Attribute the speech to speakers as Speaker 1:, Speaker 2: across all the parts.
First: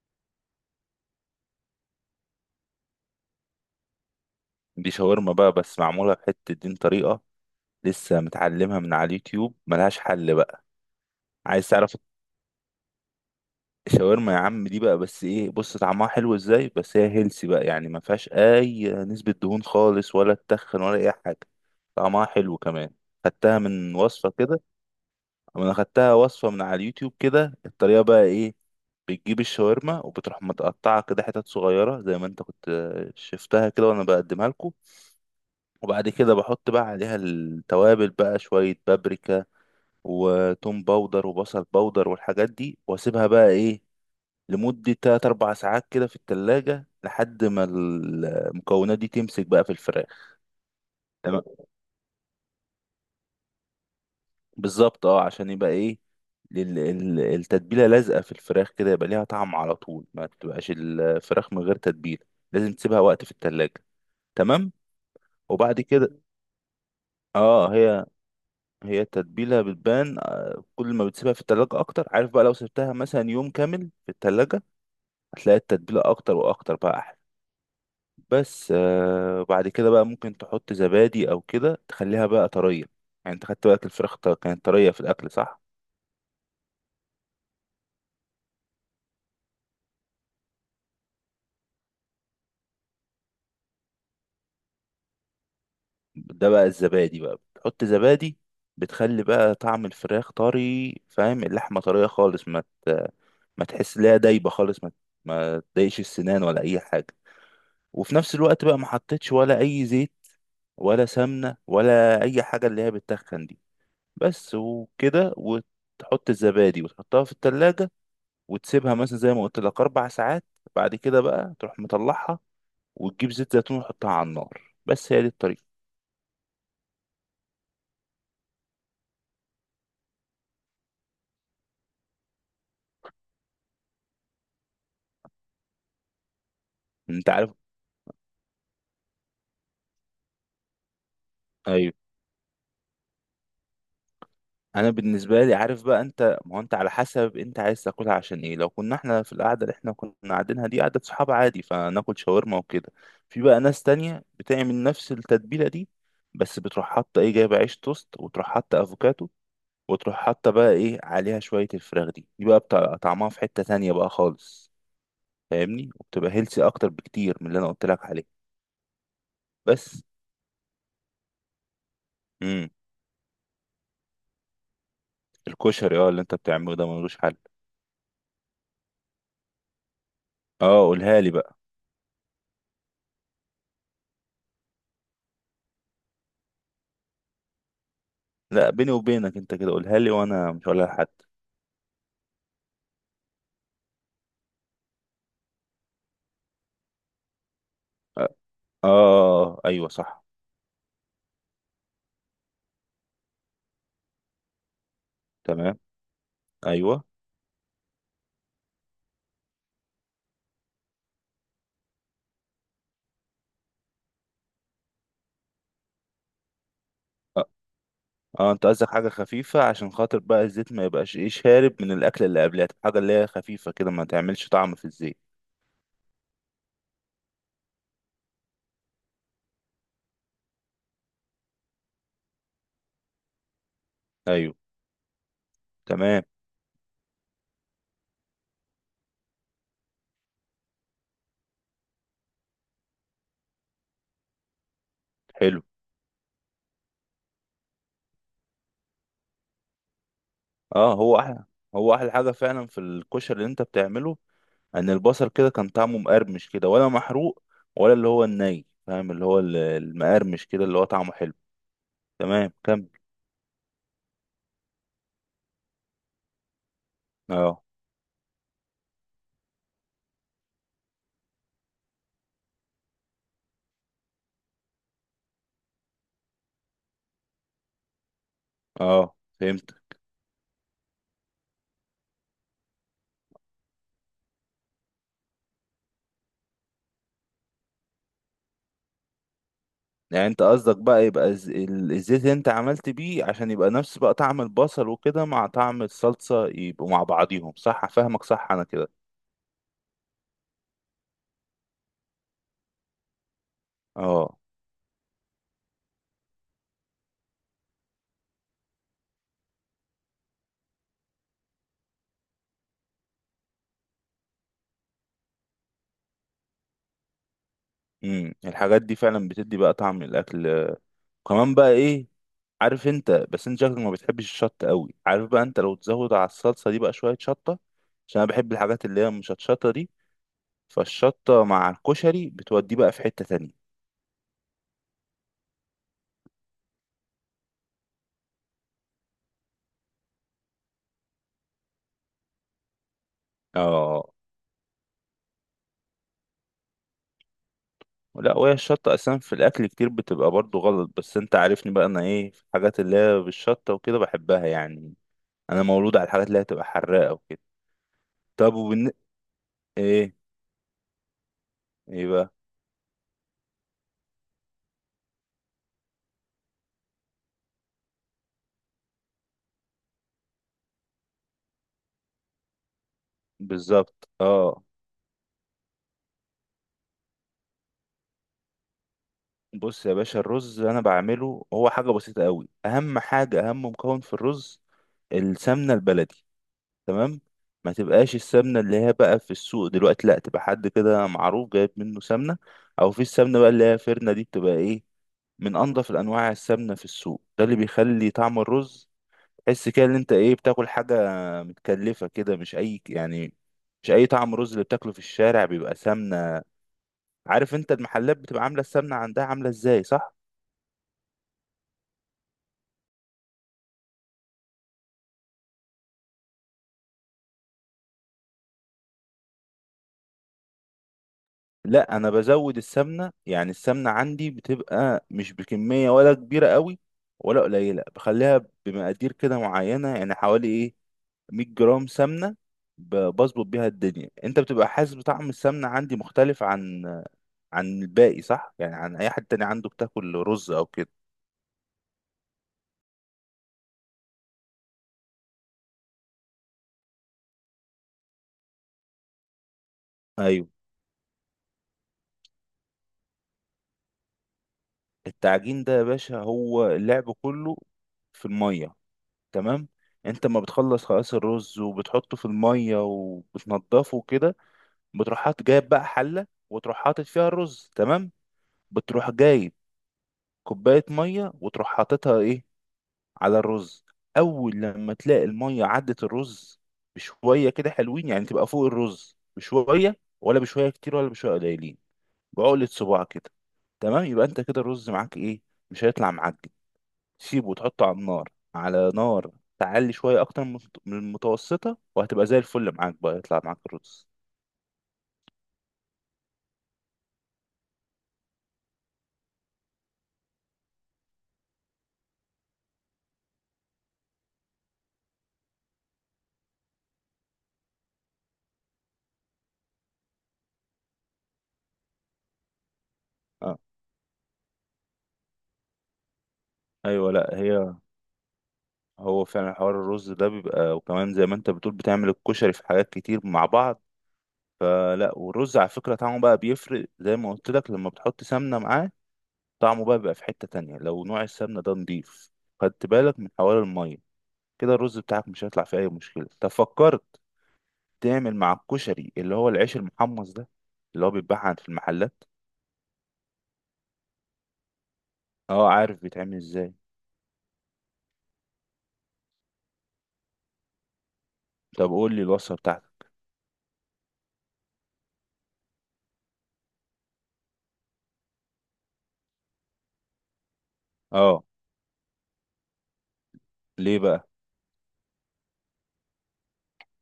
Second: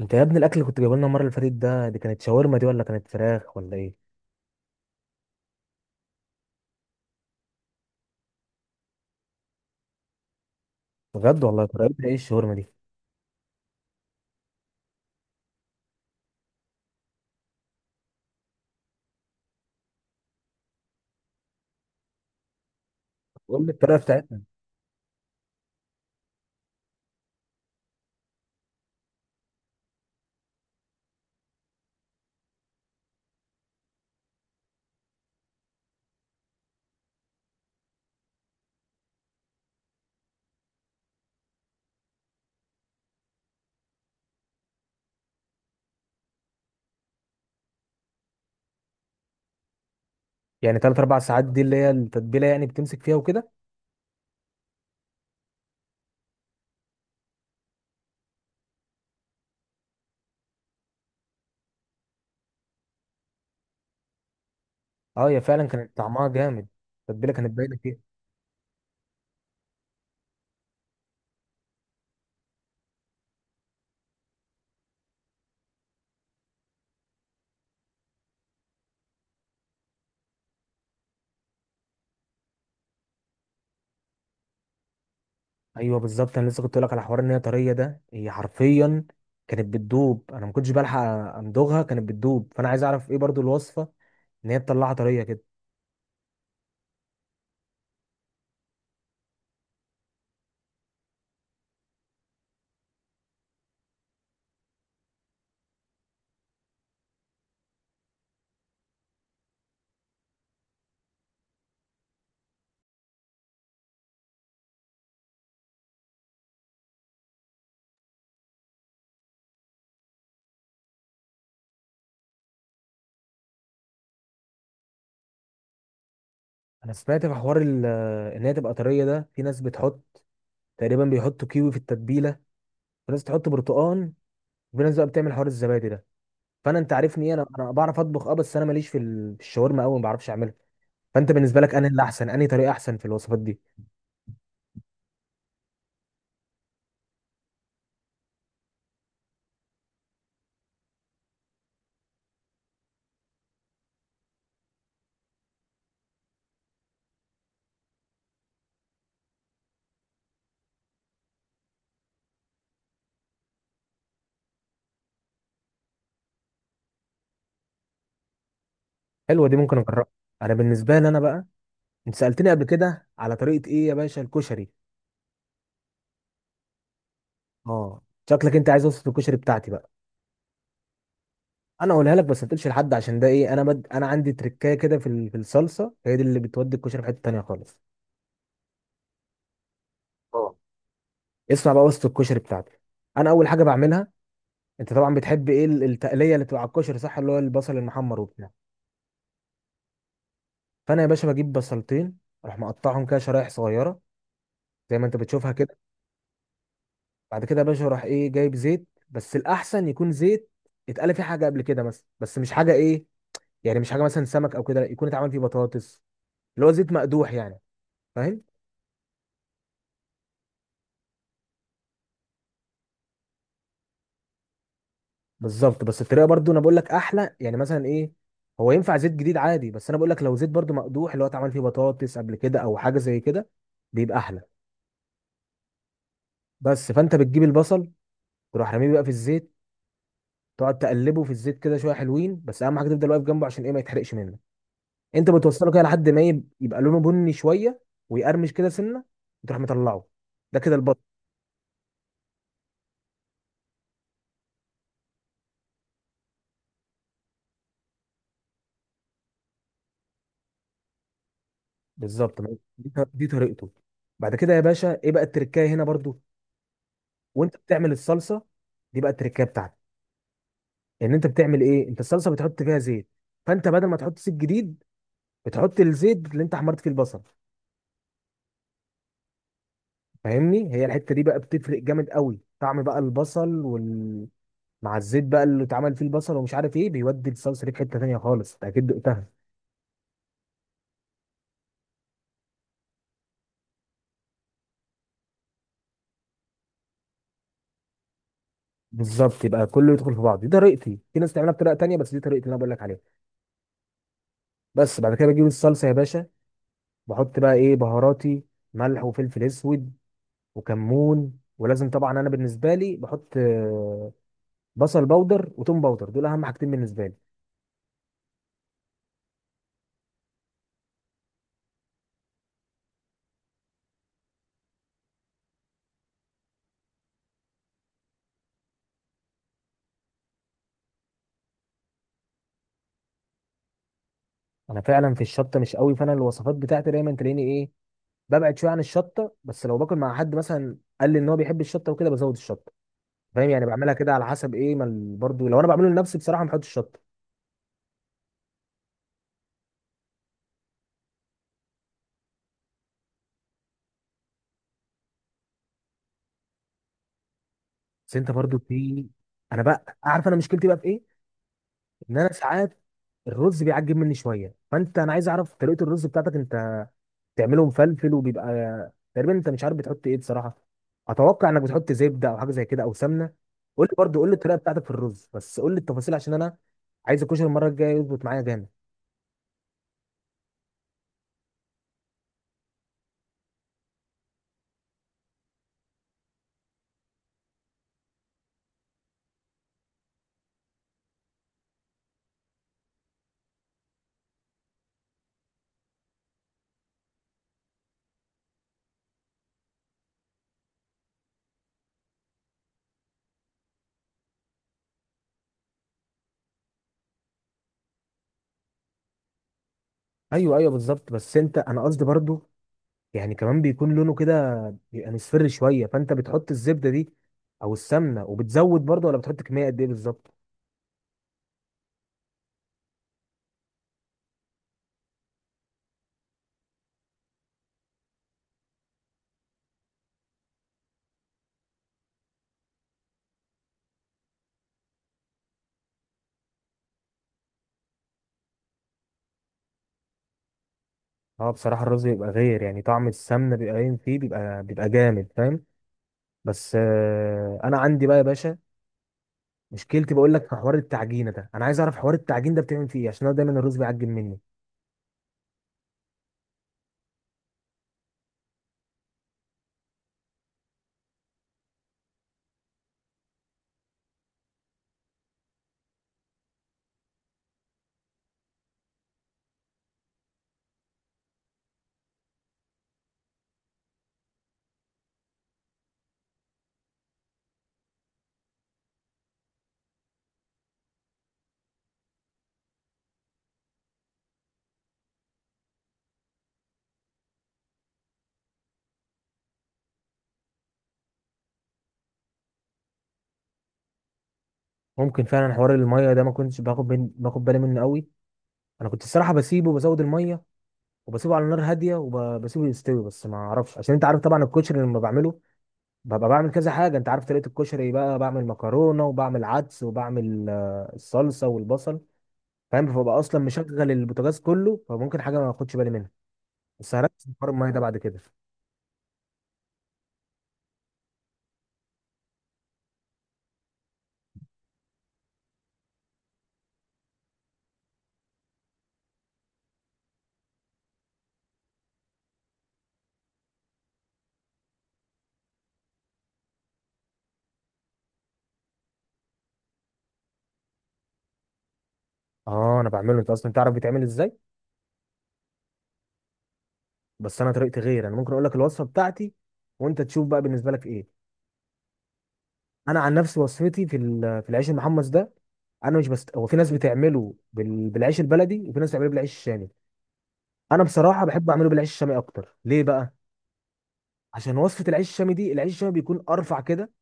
Speaker 1: انت يا ابني، الاكل اللي كنت جايبه لنا المره اللي فاتت دي، كانت شاورما دي ولا كانت فراخ ولا ايه؟
Speaker 2: دي شاورما بقى، بس معمولة بحتة دين طريقة. لسه متعلمها من على اليوتيوب، ملهاش حل بقى.
Speaker 1: بجد والله،
Speaker 2: عايز تعرف؟
Speaker 1: طريقتها ايه الشاورما دي؟
Speaker 2: الشاورما يا عم دي بقى، بس ايه، بص طعمها حلو ازاي، بس هي هيلسي بقى، يعني ما فيهاش اي نسبة دهون خالص، ولا تخن ولا اي حاجة. طعمها حلو كمان. خدتها
Speaker 1: قول لي
Speaker 2: من
Speaker 1: الطريقه
Speaker 2: وصفة
Speaker 1: بتاعتها.
Speaker 2: كده. انا خدتها وصفة من على اليوتيوب كده. الطريقة بقى ايه؟ بتجيب الشاورما، وبتروح متقطعة كده حتت صغيرة، زي ما انت كنت شفتها كده وانا بقدمها لكم. وبعد كده بحط بقى عليها التوابل بقى، شوية بابريكا وتوم باودر وبصل باودر والحاجات دي، واسيبها بقى ايه لمدة تلات أربع ساعات كده في التلاجة، لحد ما المكونات دي تمسك بقى في الفراخ.
Speaker 1: يعني ثلاث اربع
Speaker 2: تمام،
Speaker 1: ساعات دي اللي هي التتبيله، يعني بتمسك فيها وكده؟
Speaker 2: بالظبط، اه، عشان يبقى ايه، التتبيلة لازقة في الفراخ كده، يبقى ليها طعم على طول، ما تبقاش الفراخ من غير تتبيلة. لازم تسيبها وقت في التلاجة. تمام.
Speaker 1: اه، هي فعلا
Speaker 2: وبعد
Speaker 1: كانت
Speaker 2: كده،
Speaker 1: طعمها جامد. التتبيله كانت
Speaker 2: اه،
Speaker 1: باينه فيها.
Speaker 2: هي التتبيلة بتبان، كل ما بتسيبها في التلاجة أكتر، عارف بقى، لو سبتها مثلا يوم كامل في التلاجة هتلاقي التتبيلة أكتر وأكتر بقى أحلى. بس بعد كده بقى ممكن تحط زبادي أو كده تخليها بقى طرية. يعني أنت خدت بالك الفراخ كانت طرية في الأكل صح؟
Speaker 1: ايوه بالظبط، انا لسه كنت اقول لك على حوار ان هي طريه ده، هي حرفيا كانت بتدوب. انا ما كنتش بلحق امضغها، كانت بتدوب. فانا عايز اعرف ايه برضو الوصفه ان هي تطلعها طريه كده.
Speaker 2: ده بقى الزبادي، بقى بتحط زبادي بتخلي بقى طعم الفراخ طري، فاهم؟ اللحمة طرية خالص، ت- ما تحس ليها دايبة خالص، ما تضايقش السنان ولا أي حاجة. وفي نفس الوقت بقى ما حطيتش ولا اي زيت ولا سمنة ولا أي حاجة اللي هي بتتخن دي. بس وكده، وتحط الزبادي وتحطها في التلاجة، وتسيبها مثلا زي ما قلت لك أربع ساعات. بعد كده بقى تروح مطلعها، وتجيب زيت زيتون وتحطها على النار. بس هي دي الطريقة.
Speaker 1: انا سمعت في حوار ان هي تبقى طريه ده، في ناس بتحط تقريبا بيحطوا كيوي في التتبيله، في ناس تحط برتقان، في ناس بقى بتعمل حوار الزبادي ده. فانا انت عارفني
Speaker 2: أنت
Speaker 1: إيه، انا
Speaker 2: عارف؟
Speaker 1: انا بعرف اطبخ اه، بس انا ماليش في الشاورما قوي، ما بعرفش اعملها. فانت بالنسبه لك انا،
Speaker 2: أيوه.
Speaker 1: اللي احسن انهي طريقه احسن في الوصفات دي؟
Speaker 2: أنا بالنسبة لي عارف بقى أنت، ما هو أنت على حسب أنت عايز تاكلها عشان إيه. لو كنا إحنا في القعدة اللي إحنا كنا قاعدينها دي، قعدة صحاب عادي فناكل شاورما وكده. في بقى ناس تانية بتعمل نفس التتبيلة دي، بس بتروح حاطة إيه، جايبة عيش توست وتروح حاطة أفوكادو، وتروح حاطة بقى ايه عليها شوية الفراخ، دي بقى بتاع طعمها في حتة تانية بقى خالص، فاهمني؟ وبتبقى هيلسي اكتر بكتير من اللي انا قلت لك عليه.
Speaker 1: حلوه دي، ممكن
Speaker 2: بس.
Speaker 1: اجربها. انا بالنسبه لي انا بقى، انت سالتني قبل
Speaker 2: امم
Speaker 1: كده على طريقه ايه يا باشا؟ الكشري.
Speaker 2: الكشري، اللي انت بتعمله ده ملوش حل.
Speaker 1: اه. شكلك انت عايز وصفه الكشري بتاعتي بقى.
Speaker 2: اه، قولها لي بقى.
Speaker 1: انا اقولها لك، بس ما تقولش لحد عشان ده ايه، انا عندي تركايه كده في الصلصه، هي دي اللي بتودي الكشري في حته تانيه خالص.
Speaker 2: لا، بيني وبينك انت كده قولها لي، وانا
Speaker 1: اه،
Speaker 2: مش هقولها لحد.
Speaker 1: اسمع بقى وصفه الكشري بتاعتي. انا اول حاجه بعملها، انت طبعا بتحب ايه التقليه اللي بتبقى على الكشري، صح؟ اللي هو البصل المحمر
Speaker 2: اه.
Speaker 1: وبتاع.
Speaker 2: آه، آه، ايوه، صح.
Speaker 1: فانا يا باشا بجيب بصلتين، اروح مقطعهم كده شرايح صغيره، زي ما انت بتشوفها كده.
Speaker 2: تمام. ايوه.
Speaker 1: بعد كده يا باشا اروح ايه جايب زيت، بس الاحسن يكون زيت اتقلى فيه حاجه قبل كده مثلا، بس مش حاجه ايه، يعني مش حاجه مثلا سمك او كده، لا يكون اتعمل فيه بطاطس، اللي هو زيت مقدوح
Speaker 2: اه.
Speaker 1: يعني. فاهم؟
Speaker 2: انت قصدك حاجة خفيفة، عشان خاطر بقى الزيت ما يبقاش ايه، شارب من الاكل اللي قبلها، حاجة اللي هي خفيفة كده ما تعملش طعم في الزيت.
Speaker 1: بالظبط، بس الطريقه برضو انا بقول لك احلى، يعني مثلا ايه، هو ينفع زيت جديد عادي، بس انا بقول لك لو زيت برضو مقدوح، اللي هو اتعمل فيه بطاطس قبل كده او حاجه زي كده، بيبقى احلى.
Speaker 2: ايوه. تمام.
Speaker 1: بس فانت بتجيب البصل، تروح رميه بقى في الزيت، تقعد تقلبه في الزيت كده شويه حلوين، بس اهم حاجه تفضل واقف جنبه عشان ايه ما يتحرقش منك. انت
Speaker 2: حلو.
Speaker 1: بتوصله كده لحد ما يبقى لونه بني شويه، ويقرمش كده سنه، وتروح مطلعه. ده كده
Speaker 2: اه،
Speaker 1: البط.
Speaker 2: هو احلى. هو احلى حاجه فعلا في الكشري اللي انت بتعمله، ان البصل كده كان طعمه مقرمش كده، ولا محروق ولا اللي هو الني، فاهم؟ اللي هو المقرمش كده اللي هو طعمه حلو.
Speaker 1: بالظبط.
Speaker 2: تمام، كمل.
Speaker 1: دي طريقته. بعد كده يا باشا ايه بقى التركايه هنا برضو، وانت
Speaker 2: اه.
Speaker 1: بتعمل الصلصه، دي بقى التركايه بتاعتك. ان انت بتعمل ايه، انت الصلصه بتحط فيها زيت، فانت بدل ما تحط زيت جديد، بتحط الزيت اللي انت حمرت فيه البصل.
Speaker 2: اه، فهمت.
Speaker 1: فاهمني، هي الحته دي بقى بتفرق جامد قوي، طعم بقى البصل مع الزيت بقى اللي اتعمل فيه البصل، ومش عارف ايه، بيودي الصلصه دي في حته تانيه خالص. انت اكيد دقتها.
Speaker 2: يعني انت قصدك بقى يبقى الزيت اللي انت عملت بيه، عشان يبقى نفس بقى طعم البصل وكده مع طعم الصلصه، يبقوا مع بعضيهم، صح؟ فاهمك، صح انا كده؟
Speaker 1: بالظبط، يبقى كله يدخل في بعض. دي طريقتي، في ناس تعملها بطريقه تانيه، بس دي طريقتي اللي انا بقول لك عليها.
Speaker 2: اه.
Speaker 1: بس بعد كده بجيب الصلصه يا باشا، بحط بقى ايه بهاراتي: ملح وفلفل اسود وكمون، ولازم طبعا انا بالنسبه لي بحط بصل بودر وتوم بودر، دول اهم حاجتين بالنسبه لي.
Speaker 2: الحاجات دي فعلا بتدي بقى طعم الاكل. كمان بقى ايه، عارف انت، بس انت شكلك ما بتحبش الشطه قوي، عارف بقى انت لو تزود على الصلصه دي بقى شويه شطه، عشان انا بحب الحاجات اللي هي مش هتشطه دي، فالشطه مع الكشري بتوديه بقى في حته تانية.
Speaker 1: انا فعلا في الشطه مش قوي، فانا الوصفات بتاعتي دايما تلاقيني ايه، ببعد شويه عن الشطه. بس لو باكل مع حد مثلا قال لي ان هو بيحب الشطه وكده بزود الشطه. فاهم يعني، بعملها
Speaker 2: اه.
Speaker 1: كده على حسب ايه ما برضو لو انا بعمله لنفسي بصراحه ما بحطش شطه.
Speaker 2: لا، وهي الشطه اصلا في الاكل كتير بتبقى برضو غلط، بس انت عارفني بقى انا ايه، في الحاجات اللي هي بالشطه وكده بحبها يعني. انا مولود على الحاجات اللي هي تبقى حراقه وكده.
Speaker 1: بس انت
Speaker 2: طب
Speaker 1: برضو
Speaker 2: وبن.
Speaker 1: في. انا بقى
Speaker 2: ايه
Speaker 1: عارف انا مشكلتي بقى في ايه،
Speaker 2: ايه
Speaker 1: ان
Speaker 2: بقى؟
Speaker 1: انا ساعات الرز بيعجب مني شويه، فانت انا عايز اعرف طريقه الرز بتاعتك انت، بتعمله مفلفل وبيبقى، تقريبا انت مش عارف بتحط ايه بصراحه، اتوقع انك بتحط زبده او حاجه زي كده او سمنه. قول لي
Speaker 2: بالظبط،
Speaker 1: برضو، قول لي الطريقه
Speaker 2: اه.
Speaker 1: بتاعتك في الرز، بس قول لي التفاصيل عشان انا عايز الكشري المره الجايه يظبط معايا جامد.
Speaker 2: بص يا باشا، الرز انا بعمله هو حاجه بسيطه قوي. اهم حاجه، اهم مكون في الرز، السمنة البلدي. تمام. ما تبقاش السمنة اللي هي بقى في السوق دلوقتي، لا تبقى حد كده معروف جايب منه سمنة، او في السمنة بقى اللي هي فرنة دي، بتبقى ايه، من انضف الانواع السمنة في السوق، ده اللي بيخلي طعم الرز تحس كده ان انت ايه، بتاكل حاجة متكلفة كده، مش اي يعني، مش اي طعم رز اللي بتاكله في الشارع بيبقى سمنة. عارف انت المحلات بتبقى عاملة السمنة عندها عاملة ازاي صح؟
Speaker 1: ايوه، ايوه، بالظبط، بس انت انا قصدي برضو، يعني كمان بيكون لونه كده، بيبقى مصفر شويه، فانت بتحط الزبده دي او السمنه وبتزود برضه، ولا بتحط كميه قد ايه بالظبط؟
Speaker 2: لا، انا بزود السمنه، يعني السمنه عندي بتبقى مش بكميه ولا كبيره قوي ولا قليله، بخليها بمقادير كده معينه، يعني حوالي ايه، 100 جرام سمنه. بظبط بيها الدنيا، انت بتبقى حاسس بطعم السمنه عندي مختلف عن الباقي، صح؟ يعني عن اي حد تاني عنده بتاكل رز او كده.
Speaker 1: اه بصراحه، الرز بيبقى غير، يعني طعم السمنه بيبقى باين فيه، بيبقى جامد فاهم. بس انا عندي بقى يا باشا مشكلتي، بقول
Speaker 2: ايوه.
Speaker 1: لك في حوار التعجينه ده، انا عايز اعرف حوار التعجين ده بتعمل فيه ايه، عشان انا دايما الرز بيعجن مني.
Speaker 2: التعجين ده يا باشا هو اللعب كله في الميه. تمام. انت ما بتخلص خلاص الرز وبتحطه في الميه وبتنضفه كده، بتروح حاطط، جايب بقى حله وتروح حاطط فيها الرز، تمام. بتروح جايب كوبايه ميه، وتروح حاططها ايه، على الرز. اول لما تلاقي الميه عدت الرز بشويه كده حلوين، يعني تبقى فوق الرز بشويه، ولا بشويه كتير ولا بشويه قليلين، بعقله صباع كده. تمام، يبقى انت كده الرز معاك ايه، مش هيطلع معجن. سيبه وتحطه على النار، على نار تعلي شويه، اكتر من المتوسطه، وهتبقى زي الفل معاك، بقى يطلع معاك الرز.
Speaker 1: ممكن فعلا حوار الميه ده ما كنتش باخد بالي منه قوي. انا كنت الصراحه بسيبه بزود الميه، وبسيبه على نار هاديه، وبسيبه يستوي. بس ما اعرفش، عشان انت عارف طبعا الكشري لما بعمله، ببقى بعمل كذا حاجة. انت عارف طريقة الكشري، بقى بعمل مكرونة وبعمل عدس وبعمل الصلصة والبصل. فاهم، فببقى اصلا
Speaker 2: اه.
Speaker 1: مشغل البوتاجاز كله، فممكن حاجة ما اخدش بالي منها. بس
Speaker 2: ايوه،
Speaker 1: هركز في
Speaker 2: لا
Speaker 1: حوار المية
Speaker 2: هي.
Speaker 1: ده بعد كده.
Speaker 2: هو فعلا حوار الرز ده بيبقى، وكمان زي ما انت بتقول بتعمل الكشري في حاجات كتير مع بعض. آه، لا، والرز على فكرة طعمه بقى بيفرق، زي ما قلت لك لما بتحط سمنة معاه، طعمه بقى بيبقى في حتة تانية لو نوع السمنة ده نضيف. خدت بالك من حوار المية؟ كده الرز بتاعك مش هيطلع فيه أي مشكلة. طب فكرت تعمل مع الكشري اللي هو العيش المحمص ده، اللي هو بيتباع في المحلات؟
Speaker 1: اه انا بعمله، انت اصلا تعرف بيتعمل ازاي.
Speaker 2: اه، عارف بيتعمل ازاي.
Speaker 1: بس انا طريقتي غير، انا ممكن اقول لك الوصفة بتاعتي وانت تشوف بقى بالنسبة لك ايه.
Speaker 2: طب قول لي الوصفة
Speaker 1: انا
Speaker 2: بتاعتك.
Speaker 1: عن نفسي وصفتي في العيش المحمص ده، انا مش بست، هو في ناس بتعمله بالعيش البلدي، وفي ناس بتعمله بالعيش الشامي. انا بصراحة
Speaker 2: اه.
Speaker 1: بحب اعمله بالعيش الشامي اكتر. ليه بقى؟
Speaker 2: ليه بقى؟
Speaker 1: عشان وصفه العيش الشامي دي، العيش الشامي بيكون ارفع كده،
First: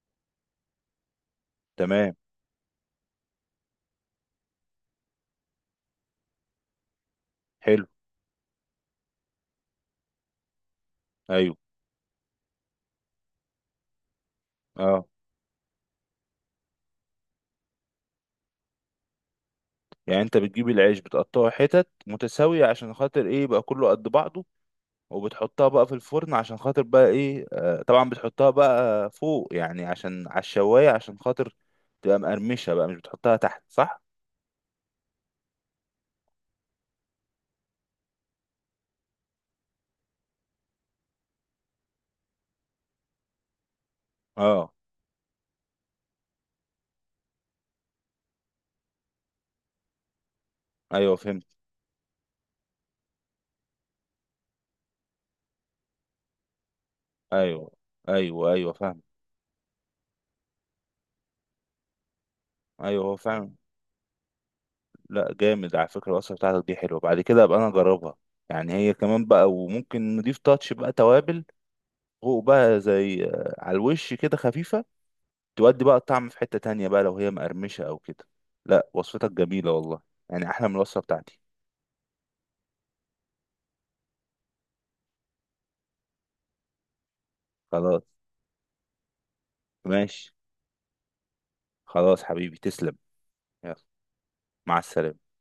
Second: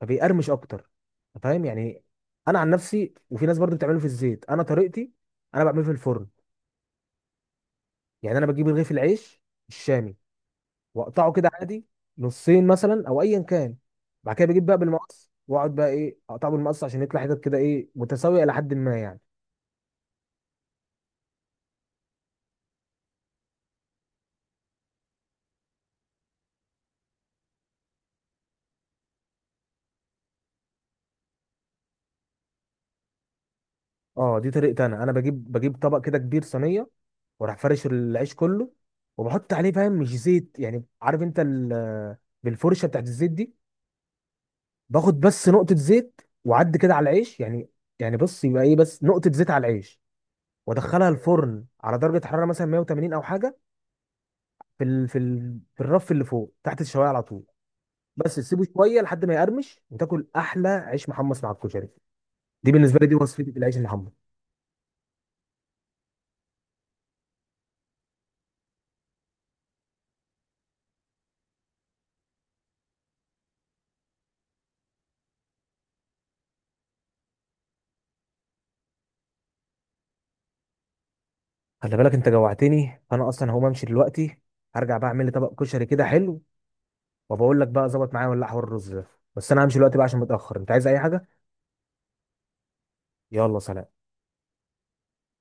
Speaker 1: فبيقرمش اكتر. أنت فاهم يعني؟
Speaker 2: تمام.
Speaker 1: انا عن نفسي، وفي ناس برضو بتعمله في الزيت، انا طريقتي انا بعمله في الفرن.
Speaker 2: حلو.
Speaker 1: يعني انا بجيب رغيف العيش الشامي، واقطعه كده
Speaker 2: ايوه.
Speaker 1: عادي، نصين مثلا او ايا كان. بعد كده بجيب بقى
Speaker 2: اه.
Speaker 1: بالمقص، واقعد بقى ايه اقطعه بالمقص، عشان يطلع حتت كده ايه متساويه الى حد ما يعني.
Speaker 2: يعني انت بتجيب العيش بتقطعه حتت متساوية عشان خاطر ايه، يبقى كله قد بعضه، وبتحطها بقى في الفرن عشان خاطر بقى ايه، طبعا بتحطها بقى فوق يعني عشان على الشواية، عشان خاطر تبقى مقرمشة بقى، مش بتحطها تحت صح؟
Speaker 1: اه، دي طريقتي. انا بجيب طبق كده كبير، صينيه، واروح فرش العيش كله، وبحط عليه، فاهم مش زيت يعني، عارف انت بالفرشه بتاعت الزيت دي،
Speaker 2: اه،
Speaker 1: باخد بس نقطة زيت وعد كده على العيش يعني. يعني بص، يبقى ايه، بس نقطة زيت على العيش، وادخلها
Speaker 2: ايوه، فهمت.
Speaker 1: الفرن على درجة حرارة مثلا 180 او حاجة، في الرف اللي فوق تحت الشواية على طول.
Speaker 2: ايوه،
Speaker 1: بس
Speaker 2: ايوه،
Speaker 1: تسيبه
Speaker 2: ايوه،
Speaker 1: شوية
Speaker 2: فاهم.
Speaker 1: لحد ما يقرمش، وتاكل احلى عيش محمص مع الكشري. دي بالنسبة
Speaker 2: ايوه،
Speaker 1: لي، دي
Speaker 2: هو
Speaker 1: وصفتي
Speaker 2: فعلا.
Speaker 1: في العيش المحمص.
Speaker 2: لا، جامد على فكرة الوصفة بتاعتك دي حلوة، بعد كده ابقى انا اجربها. يعني هي كمان بقى، وممكن نضيف تاتش بقى توابل فوق بقى زي على الوش كده خفيفة، تودي بقى الطعم في حتة تانية بقى لو هي مقرمشة أو كده. لا، وصفتك جميلة والله، يعني أحلى من الوصفة بتاعتي.
Speaker 1: خلي بالك انت جوعتني، فانا اصلا هقوم امشي دلوقتي، هرجع بقى اعمل لي طبق كشري كده حلو، وبقول لك بقى
Speaker 2: خلاص.
Speaker 1: ظبط معايا ولا لا حوار الرز ده. بس انا همشي دلوقتي بقى عشان
Speaker 2: ماشي.
Speaker 1: متأخر. انت عايز اي حاجة؟
Speaker 2: خلاص حبيبي، تسلم.
Speaker 1: يلا
Speaker 2: يلا.
Speaker 1: سلام.
Speaker 2: مع السلامة.